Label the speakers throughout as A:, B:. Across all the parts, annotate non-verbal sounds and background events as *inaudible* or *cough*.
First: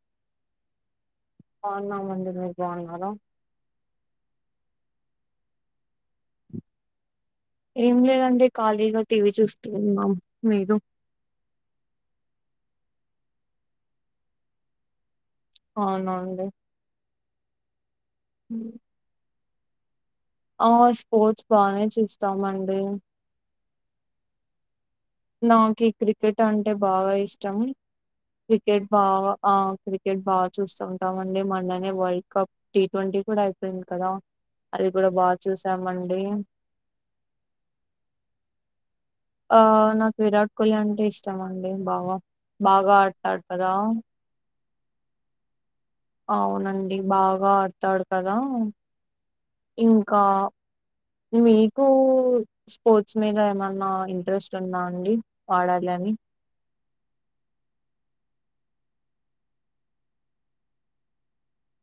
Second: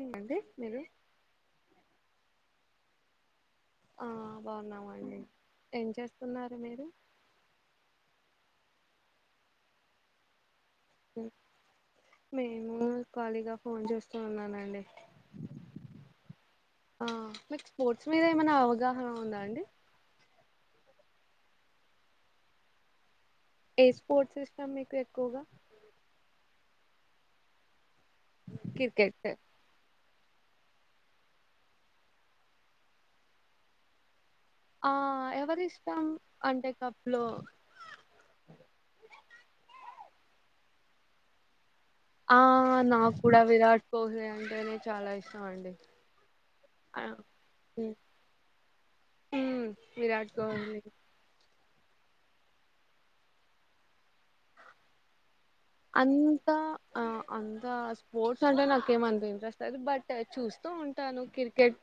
A: *inaudible* అండి మీరు
B: బాగున్నామండి మీరు బాగున్నారా
A: ఆ బాగున్నామండి ఏం చేస్తున్నారు మీరు
B: ఏం లేదండి ఖాళీగా టీవీ చూస్తు ఉన్నాం, మీరు?
A: నేను ఖాళీగా ఫోన్ చేస్తూ ఉన్నానండి.
B: అవునండి.
A: ఆ మీకు ఫోర్ మీద ఏమైనా అవగాహన ఉందా అండి?
B: ఆ స్పోర్ట్స్ బానే చూస్తామండి.
A: ఏ స్పోర్ట్స్ ఇష్టం మీకు? ఎక్కువగా
B: నాకి క్రికెట్ అం టే బాగా ఇష్టం. క్రికెట్ బాగా ఆ క్రి క్రికెట్ బాగా చూస్తుంటా మండి, మొన్ననే వరల్డ్ కప్ టీ ట్వంటీ కూడా అయిపోయింది కదా. అది
A: ఆ
B: కూడా బాగా
A: ఎవరి ఇష్టం
B: చూసామండి
A: అంటే కప్ లో?
B: ఆ నాకు విరాట్ కోహ్లీ అంటే ఇష్టం అం. బాగా
A: ఆ
B: బాగా
A: నాకు కూడా
B: ఆడుతాడు కదా.
A: విరాట్ కోహ్లీ అంటేనే చాలా ఇష్టం అండి.
B: అవునండి
A: ఆ
B: బాగా ఆడతాడు కదా,
A: ఉమ్
B: ఇంకా
A: విరాట్ కోహ్లీ
B: మీ కు ఇష్టంమోచ్చినై మీద ఏమన్నా ఇంట్రెస్ట్ ఉందా అండి? వాడాలి అని
A: అంతా ఆ అంతా స్పోర్ట్స్ అంటే నాకేం అంతా ఇంట్రెస్ట్ లేదు, బట్ చూస్తూ ఉంటాను క్రికెట్,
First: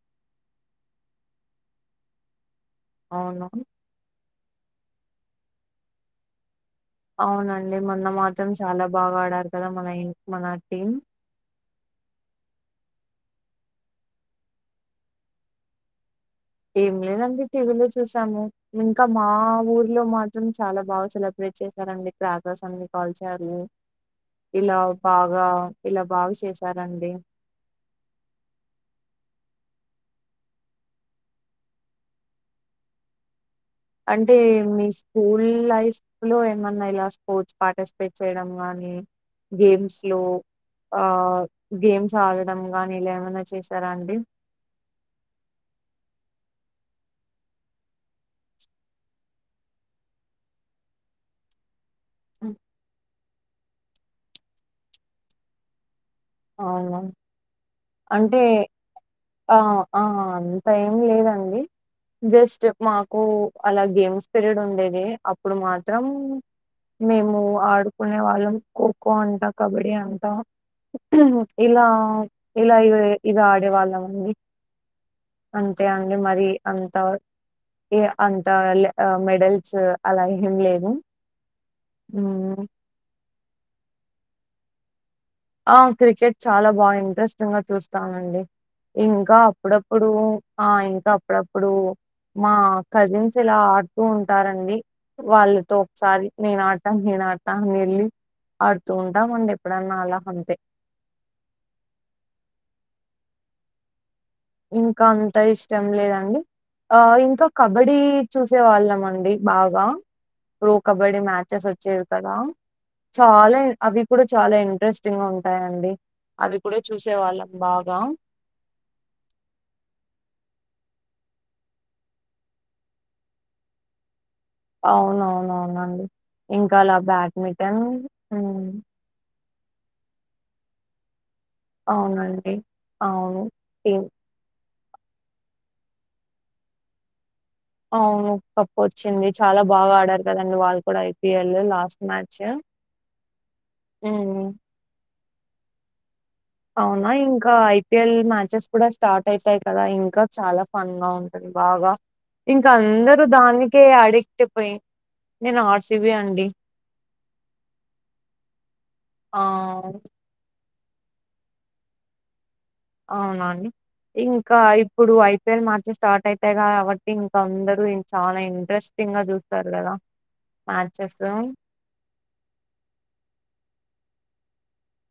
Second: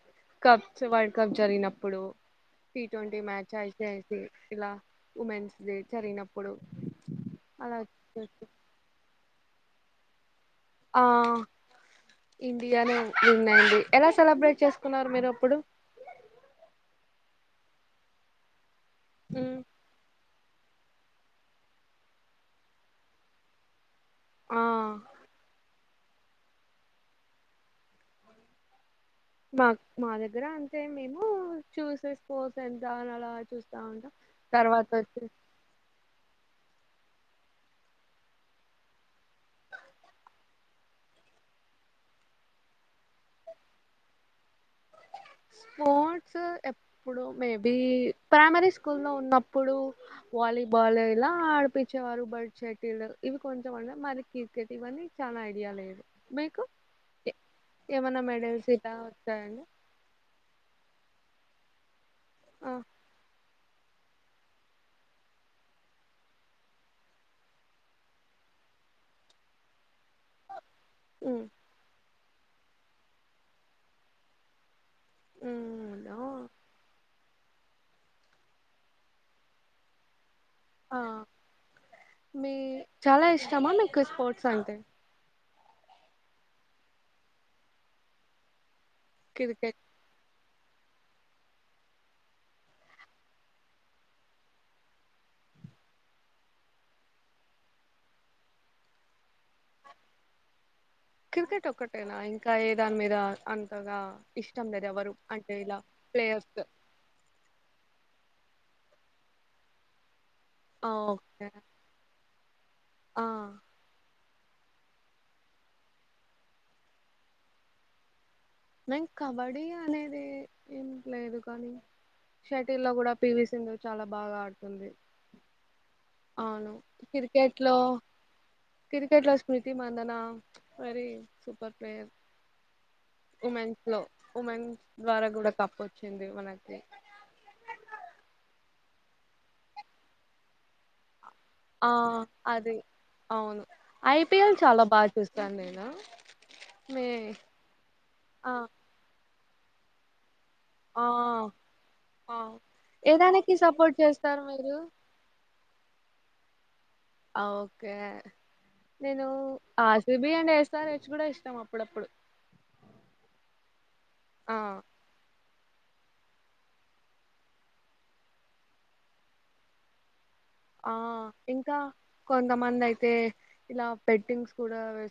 A: కప్స్ వరల్డ్ కప్ జరిగినప్పుడు. టి ట్వంటీ
B: అవును
A: match I C I C ఇలా ఉమెన్స్ డే జరిగినప్పుడు
B: అవునండి
A: అలా
B: మొన్న
A: చూస్తూ.
B: మాత్రం చాలా బాగా ఆడారు కదా మన ఇం
A: ఆ ఇండియాని నున్నయండి ఎలా సెలబ్రేట్ చేసుకున్నారు మీరు అప్పుడు?
B: ఏం లేదండి టీవీలో చూసాము. ఇంకా మా
A: ఉమ్,
B: ఊర్లో మాత్రం చ్ చాలా బాగా సెలబ్రేట్ చేసారండి క్రాకెర్స్ అన్ని కాల్చారు.
A: ఆ
B: ఇలా బాగా ఇలా బాగు చేసారండి.
A: నాక్ మా దగ్గర అంతే మేము చూసేస్కో ఎంత అని అలా చూస్
B: అంటే మీ స్కూల్ లైఫ్ లో ఏమన్నా లాస్ స్పోర్ట్స్ పార్టిసిపేట్ చేయడం గానీ, గేమ్స్ లో ఆ గేమ్స్ ఆడడం గానీ ఇలా ఏమనా చేసారా అండి?
A: స్పోర్ట్స్ ఎప్పుడు మేబి ప్రైమరీ స్కూల్ లో ఉన్నప్పుడు, వాలీబాల్ ఇలా ఆడిపి చేవారు బల్డ్ చెటిల్ ఇవి కొంచెం అన్నా మరి క్రికెట్ ఇవన్నీ చాలా ఐడియా లేదు. మీకు
B: అవునా
A: ఏమనా
B: అంటే
A: మెడల్స్ ఇద
B: ఆ
A: వచ్చాయండి
B: ఆ అంత ఏం లేదండి జస్ట్
A: ఆ
B: మాకు అలా గేమ్స్ పీరియడ్ ఉండేది అప్పుడు మాత్రం మేము ఆడుకునే వాళ్ళం ఖోఖో అంట కబడ్డీ అంట
A: ఉమ్
B: ఇలా ఇలా ఇగొ ఇది ఆడేవాళ్ళ మండి
A: ఉమ్
B: అంతే అండి
A: అవునా?
B: మరి అంత ఇగ అంత ల్ మెడల్స్ అలా ఏం లేదు
A: ఆ
B: హ్మ్.
A: మీ చాలా ఇష్టం ఇష్టమా మీకు స్పోర్ట్స్ అంటే
B: ఆ క్రికెట్ చాలా బాగా ఇంట్రెస్టింగ్ గా చూస్తానండి ఇంకా
A: క్రికెట్
B: అప్పుడప్పుడూ ఆ ఇంకా అప్పుడప్పుడు మా కజిన్స్ ఇలా ఆడుతూ ఉంటారండి వాళ్ళతో ఒకసారి నేను ఆడతాను నేను ఆడతా అని వెళ్ళి ఆడుతూ ఉంటామండి ఎప్పుడన్నా అలా అంతే
A: కిర్కెట్ ఒక్కటేనా ఇంకా ఏ దాని మీద అంతగా ఇష్టం లేదు
B: ఇంకా
A: ఎవరు
B: అంత
A: అంటే ఇలా
B: ఇష్టం లేదండి
A: ప్లేయర్స్
B: ఆ ఇంకా కబడి చూసే వాళ్ళం అండి బాగా ప్రో కబడ్డీ
A: ఓకే
B: మ్యాచెస్ వచ్చేవి కదా
A: ఆ
B: చాలా అవి ఇప్పుడు చాలా ఇంట్రెస్టింగ్గా ఉంటాయిండి అవి కూడా చూసే వాళ్ళం బాగా
A: మేం కబడ్డీ అనేది ఏం లేదు కానీ షటిల్ లో కూడా పివి సింధు చాలా బాగా ఆడ
B: అవునవునవునండి
A: అవును
B: ఇంకా అలా
A: క్రికెట్ లో
B: బ్యాడ్మిటన్
A: క్రికెట్ లో స్మృతి మందన మరీ
B: అవునండి అవు
A: ఉమెన్స్ లో ఉమెన్స్ ద్వారా కూడా కప్పు వచ్చింది మనకి
B: అవును కప్పు వచ్చింది చాలా బాగా ఆడారు కదండి వాళ్ళు కూడా అయితే.
A: ఆ అదే అవును
B: హ్మ్.
A: ఐపిఎల్ చాలా బాగా చూస్తు తన్నేనా
B: అవునా ఇంకా ఐపీఎల్
A: ఆ
B: మ్యాచెస్ కూడా స్టార్ట్ అయితాయి కదా ఇంకా చాలా ఫన్
A: ఆ
B: గా ఉంటుంది బాగా
A: ఆ
B: ఇంకా అందరు
A: ఏదానికి
B: దానికే
A: సపోర్ట్ చేస్తారు
B: అడిక్ట్ పోయి
A: మీరు
B: నేను ఆర్ట్స్ సివి అండి
A: అఓకే నేను
B: ఆ!
A: ఆర్సీబీ అండి సారి వేచ్చి కూడా ఎసినం అప్పుడప్పుడు
B: అవునండి
A: ఆ
B: ఇంకా ఇప్పుడు అయి ఏప్రిల్ మార్చి స్టార్ట్ అయితాయి కాబట్టి ఇంక అందరు చానా ఇంట్రెస్టింగ్ గా చూస్తారు కదా
A: ఆ
B: మ్యాచెస్
A: ఇంకా కొంతమంది అయితే ఇలా బెట్టింగ్స్ కూడా వె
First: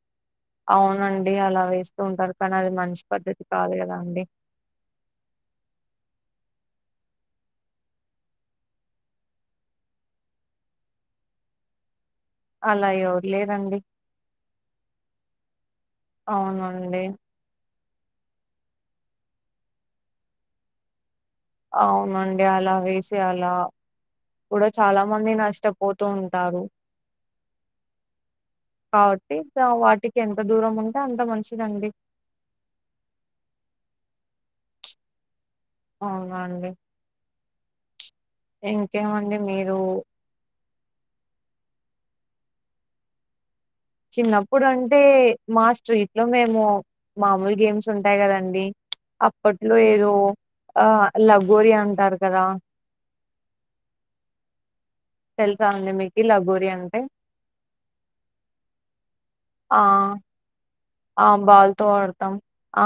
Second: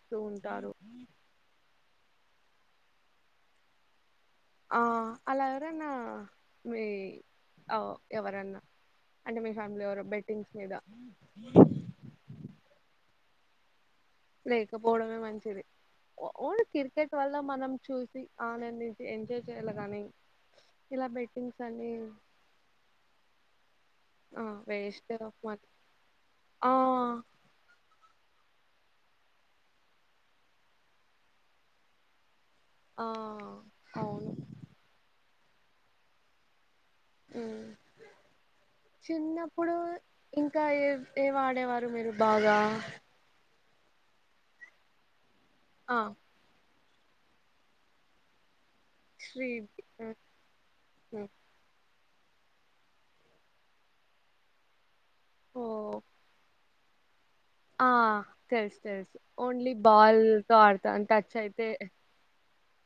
B: అవునండి అలా వేస్త ఉంటారు కానీ అది మంచి పద్ధతి కాదు కదా అండి
A: ఆ అలా ఎవరన్నా మీ ఓ ఎవరన్నా అంటే మీ ఫ్యామిలీ ఎవరో బెట్టింగ్స్ మీద
B: అలా ఎవరు లేరండి
A: లేకపోవడమే మంచిది ఓన్లీ
B: అవునండి
A: క్రికెట్ వల్ల మనం చూసి ఆనందించి ఎంజాయ్ చేయాలగాని ఇలా పెట్టి
B: అవునండి అలా వేసే అలా
A: ఆ
B: కూడా చాలా
A: వేస్ట్
B: మంది
A: ఆఫ్ మనీ
B: నష్టపోతూ ఉంటారు
A: ఆ
B: కాబట్టి వాటికి ఎంత దూరం ఉంటే అంత మంచిదండి
A: ఆ అవును
B: అవునండి
A: హు
B: ఇంకేమండి
A: చిన్నప్పుడు
B: మీరు
A: ఇంకా ఏ ఏ వాడేవారు మీరు బాగా
B: చిన్నప్పుడు అంటే మా
A: ఆ
B: స్ట్రీట్ లో మేము మామూలు గేమ్స్ ఉంటాయి కదండి
A: శ్రీ
B: అప్పట్లో ఏదో ఆ లగోరి అంటారు కదా
A: ఓ
B: తెలుసా అండి మీకి లగోరి ఆ *inaudible*
A: ఆ తెలుసు తెలుసు ఓన్లీ
B: ఆ
A: బాల్ తో ఆడు
B: ఆ బాల్ తో ఆడతాం ఆ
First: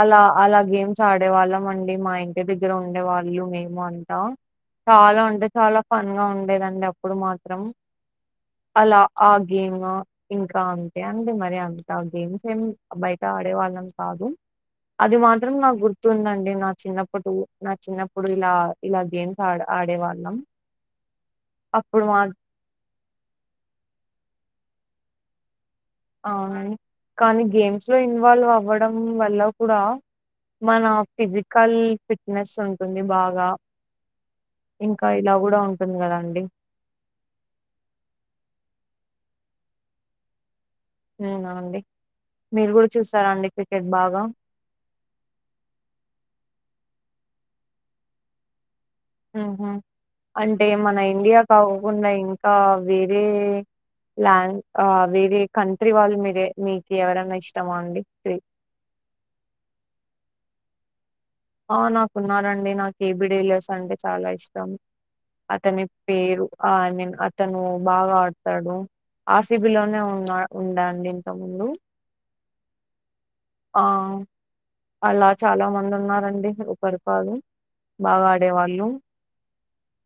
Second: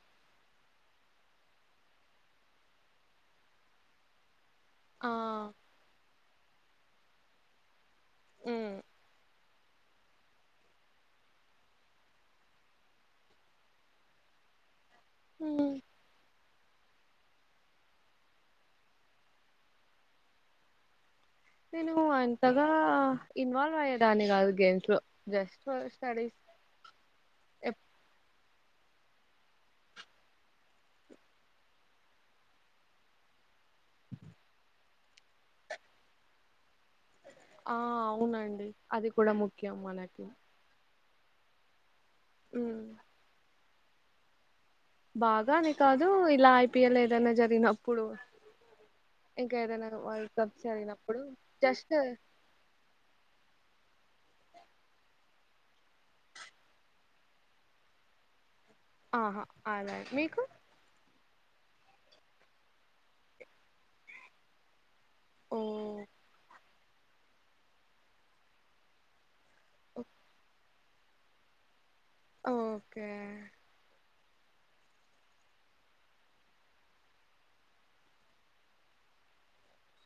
B: అలా అలా గేమ్స్ చా ఆడే వాళ్ళం అండి మా ఇంటి దగ్గర ఉండే వాళ్ళు మేము అంట
A: ఆ
B: చాలా అంటే చాలా ఫన్ ఉండేదండి అప్పుడు మాత్రం
A: ఉమ్
B: అలా ఆ గేమ్ ఇంకా అంతే అండి మరి అంత గేమ్ ఏం బయట ఆడేవాళ్ళం కాదు అది మాత్రం
A: ఉమ్.
B: నాకు గుర్తుందండి నా చిన్నప్పుడు నా చిన్నప్పుడు ఇలా ఇలా గేమ్స్ ఆ ఆడే వాళ్ళళం
A: నేను అంతగా ఇన్వాల్వ్ అయ్యేదాన్ని కాదు గేమ్స్ త్రో జస్ట్ స్టడీస్
B: అవున కానీ గేమ్స్ లో ఇన్వాల్వ్ అవ్వ ఇవ్వడం వల్ల కూడా మన ఫిజికల్ ఫిట్నెస్ ఉంటుంది బాగా
A: అ
B: ఇంకా ఇలా కూడా ఉంటుంది. కదా అండి
A: ఆ అవునండి అది కూడా ముఖ్యం మనకి
B: ఉ నా అండి. మీరు
A: ఉమ్
B: కూడా చూస్తారా అండి పే క్రికెట్ బాగా
A: బాగా అనే కాదు ఇలా ఐపీఎల్ ఏదైనా జరిగినప్పుడు ఇంకా
B: ఊహుం
A: ఏదైనా వరల్డ్ కప్
B: అంటే మన
A: జరిగినప్పుడు
B: ఇండియా కాకుక్
A: జస్ట్
B: ఉండా ఇంకా వేరే ల్యాండ్ ఆ వేరే కంట్రీ వాళ్ళు మీరే మీకు ఎవరైనా ఇష్టమ అండి
A: ఆహా అద మీకు
B: ఆ నాకున్నారండి నాకు ఏబి డీలర్స్ అంటే చాలా ఇష్టం.
A: ఓ
B: అతని పేరు ఆ ఐ మీన్ అతను బాగా ఆడతాడు. ఆర్ సి బి లోనే ఉన్నా ఉండేండి ఇంత ముందు
A: ఓకే
B: ఆ అలా చాలా మంది ఉన్నారన్ దేహి ఉ పరిపాల్ బాగా ఆడేవాళ్ళు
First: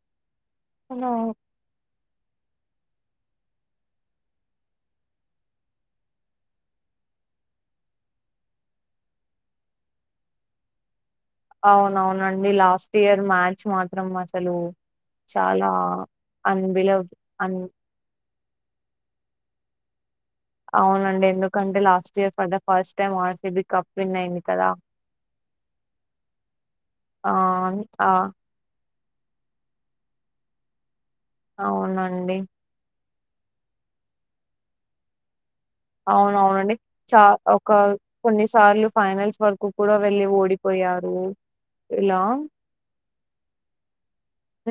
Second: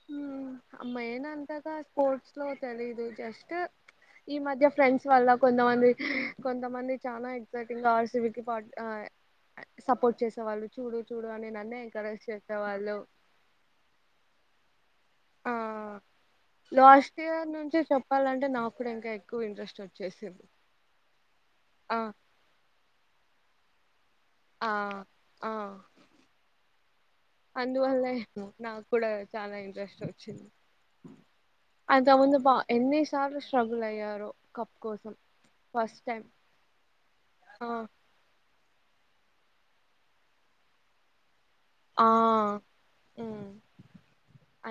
A: హ్మ్
B: అలా
A: ఆమేన్ అంతగా స్పోర్ట్స్ తెలిదు జస్ట్ ఈ మధ్య ఫ్రెండ్స్ వల్ల కొంతమంది కొంతమంది చాలా exciting R C B support చేసేవాళ్ళు చూడు చూడు అని నన్నే ఎంకరేజ్
B: అవునవునండి లాస్ట్
A: చేసేవాళ్ళు
B: ఇయర్ మ్యాచ్ మాత్రం అసలు
A: ఆ
B: చాలా అన్బిలవ్ అన్
A: అంటే నాకు కూడా ఇంకా ఎక్కువ ఇంట్రెస్ట్ వచ్చేసింది.
B: అవునండి ఎందుకంటే
A: ఆ
B: last year for the first time R C B
A: ఆ ఆ
B: ఆ ఆ
A: అందువల్లే నాకు కూడా చాలా ఇంట్రెస్ట్ చీ అంత
B: అవునండి
A: ముందు పా ఎన్నిస్ చాలా స్ట్రగుల్ అయ్యారు కప్ కోసం ఫస్ట్ టైం
B: అవునువును అండి చా
A: ఆ
B: ఒక కొన్ని సార్లు ఫైనల్స్ వరకు కూడా వెళ్ళి ఓడిపోయారు.
A: ఆ
B: ఇలా
A: మ్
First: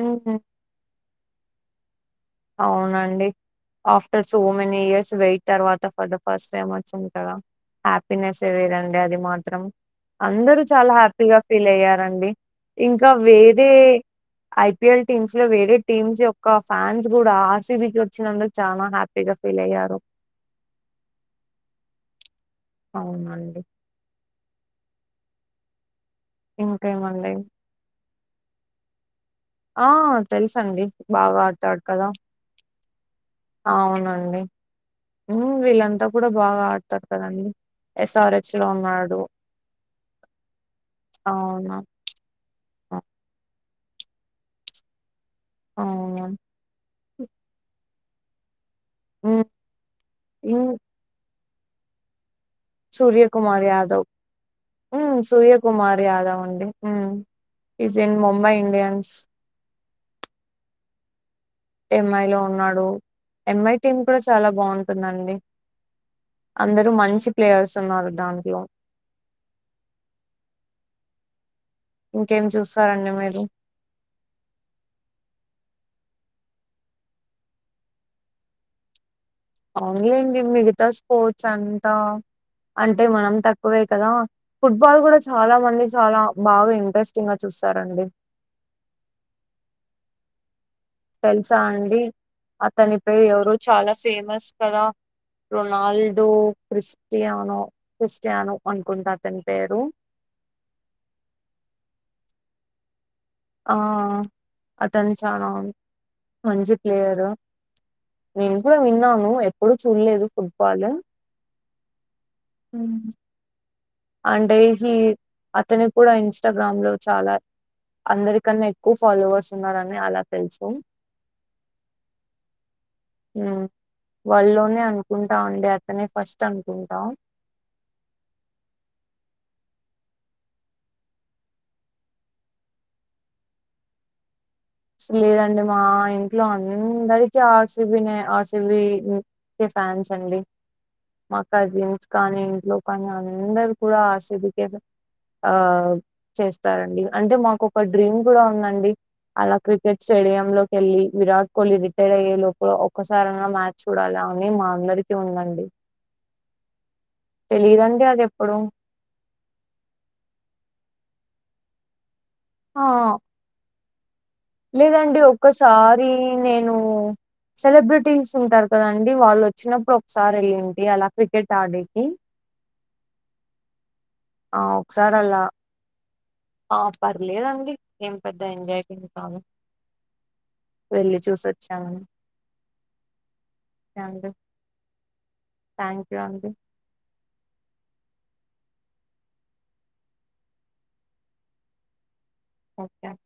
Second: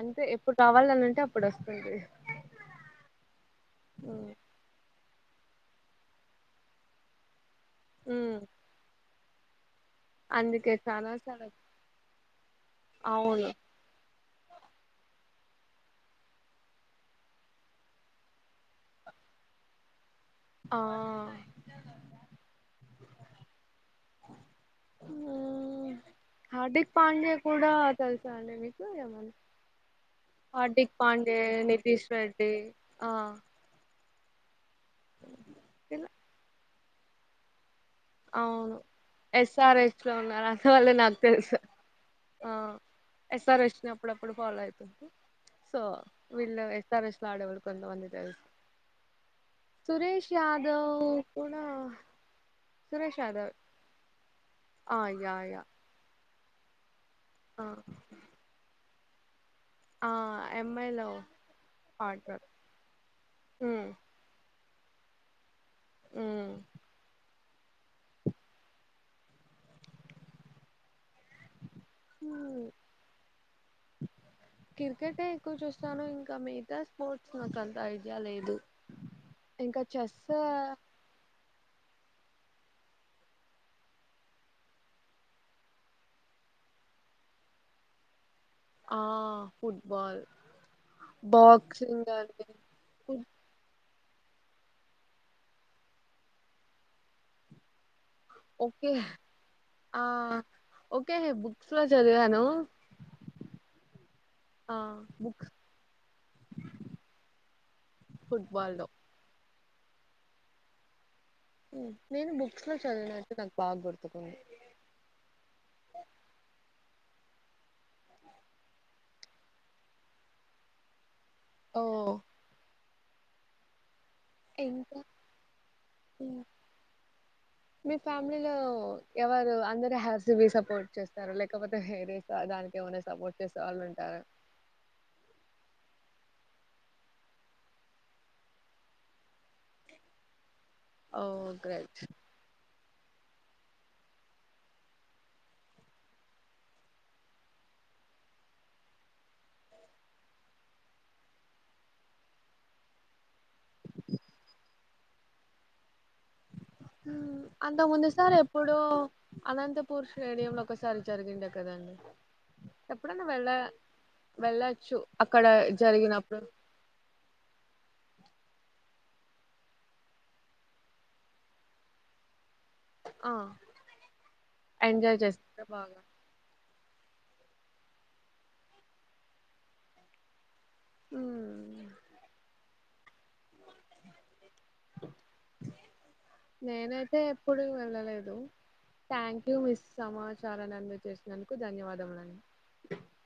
A: అంటే ఎప్పుడు కావాలి అనింటే పడేస్తుంది.
B: అవునండి after
A: um,
B: so many years స్ వెయిట్ తర్వాత ఫర్ ద ఫస్ట్ టైం వచ్చింది కదా
A: ఉమ్.
B: హ్యాపీనెస్ ఏ వేరండి అది మాత్రం అందరూ
A: అందుకే
B: చాలా హ్యాపీగా
A: చాలా
B: ఫీల్ అయ్యారండి ఇంకా
A: అవును
B: వేరే ఐపీఎల్ టీమ్స్ లో వేరే టీమ్స్ యొక్క ఫ్యాన్స్ కూడా ఆర్సిబికి వచ్చినందు చాలా హ్యాపీగా ఫీల్ అయ్యారు
A: ఆ
B: అవునండి
A: హ్మ్మ్ హార్దిక్
B: ఇంకేమండి
A: పండ్యే కూడా తెలుసా అండి మీకు ఏమన్నా
B: ఆ తెలుస అండి
A: హార్దిక్ పాండే
B: బాగా ఆడతాడు
A: నితీష్
B: కదా
A: రెడ్డి ఆ
B: అవునండి వీళ్ళంతా
A: ఇలా
B: కూడా బాగా ఆడ తతదండి
A: అవును ఎస్ఆర్ హెచ్ లో ఉన్నారు అందువల్లే నాకు తెలుసు
B: అవునా
A: ఆ ఎస్ఆర్ హెచ్ అప్పుడప్పుడు ఫాలో అవుతు సో
B: అవునా
A: వీళ్ళ ఎస్అర్ హెచ్ లో ఆడేవాళ్లు కొంత మంది *inaudible* సురేష్ యాదవ్ ఉనా
B: సూర్య కుమార్ యాదవ్
A: ఆ యా
B: సూర్య
A: యా
B: కుమార్ యాదవ్ డి
A: ఆ
B: ఇస్ ఇన్ ముంబై ఇండియన్స్ *inaudible*
A: ఆ ఎమ్ఐలో
B: ఎంఐ లో ఉన్నాడు ఎంఐ
A: ఉమ్
B: టీమ్ కూడా చాలా బాగుంటంది స్తుందండి
A: ఉమ్
B: అందరుూ మంచి ప్లేయర్స్ ఉన్నారు దాంట్లో ఇంకేం
A: ఉమ్
B: చూస్తారండి మీరు
A: సను ఇంకా మిగతా స్పోర్ట్స్ నాకు అంత ఐడియా లేదు ఇంకా చెస్
B: అవున్లైండి మిగతా స్పోర్ట్స్ అంతా అంటే మనం తక్కువే కదా ఫుట్బాల్ కూడా చాలా మంది చాలా బాగా ఇంట్రెస్టింగ్గా చూస్తారండి
A: ఆ ఫుట్బాల్
B: తెలుసా అండి
A: బాక్సింగ్ అని
B: అతనిపైే
A: ఫుట్-
B: ఎవరు చాలా ఫేమస్ కథ రొనాల్డో క్రిస్టియనో
A: ఓకే ఆ ఓకే బుక్స్ లో చదివాను
B: ఆ
A: ఆ
B: అతను చనా
A: బుక్స్
B: మంచి ప్లేయరు నేను
A: ఫుట్బాల్
B: కూడా
A: లో
B: విన్నాను ఎప్పుడు చూడలేదు ఫుట్బాల్
A: ఉ నేను బుక్స్ లో చదివినట్యి నాకు బాగ గుర్తు
B: అడ్సి అతను కూడా ఇన్స్టాగ్రామ్ చాలా అందరికన్నా ఎక్కువ ఫాలోవర్స్ ఉన్నారని అలా తెలుసు
A: ఓ
B: హ వరల్డ్ లోని
A: ఇంకా
B: అనుకుంటాం అండి అతనే
A: ఉమ్,
B: ఫస్ట్ అనుకుంటా
A: మీ ఫ్యామిలీలో ఎవరు అందరు హ సపోర్ట్ చేస్తారు లేకపోతే హర దానికి ఏమనా సపోర్ట్ చేసే వాళ్ళు ఉంటారు
B: లేదండి మా ఇంట్లో అందరికీ ఆర్సిబీ నే ఆర్సిబి ఫ్యాన్స్ అండి
A: ఓ
B: మా
A: గ్రేట్
B: కజిన్స్ కానీ ఇంట్లో కానీ అందరు కూడా ఆర్ సి బి ఆ చేస్తారండి అంటే మాకు ఒక డ్రీమ్ కూడా ఉందండి అలా క్రికెట్ స్టేడియ లోకిళ్ళి విరాట్ కోహ్లీ రిటైర్ అయ్యే లోపల ఒ ఒక్కసారనా మ్యాచ్ చూడాలి అని మా అందరిక ఉందండి
A: అంతకు
B: తెలియదండి
A: ముందు
B: అది
A: సార్ ఎప్పుడు అనంతపూర్ స్టేడియం లో ఒకసారి జరిగిండే కదండి
B: ఆ
A: ఎప్పుడనా వెళ్ళ వెళ్ళచ్చు
B: లేదండి
A: అక్కడ
B: ఒక్కసారి
A: జరిగినప్పుడు
B: నేను సెలబ్రెటీస్ ఉంటారు కదండీ వాళ్ళు వచ్చినప్పుడు ఒకసారి వెళ్ళింటి అలా క్రికెట్ ఆడేకి
A: ఆ
B: ఆ ఒకసారి
A: ఎంజాయ్
B: అల్లా
A: చేస్తారు బాగా
B: ఆ పర్లేదండి ఏం పెద్ద ఎంజాయ్ ఏమి కాదు వెళ్లి చూసి
A: మ్మ్.
B: వచ్చాను స్టాండు
A: నేనైతే ఎప్పుడు వెళ్ళలేదు థాంక్యూ మిస్ సమాచారాన్ని అందజేసినందుకు ధన్యవాదములు అండి
B: ఓకే అండి.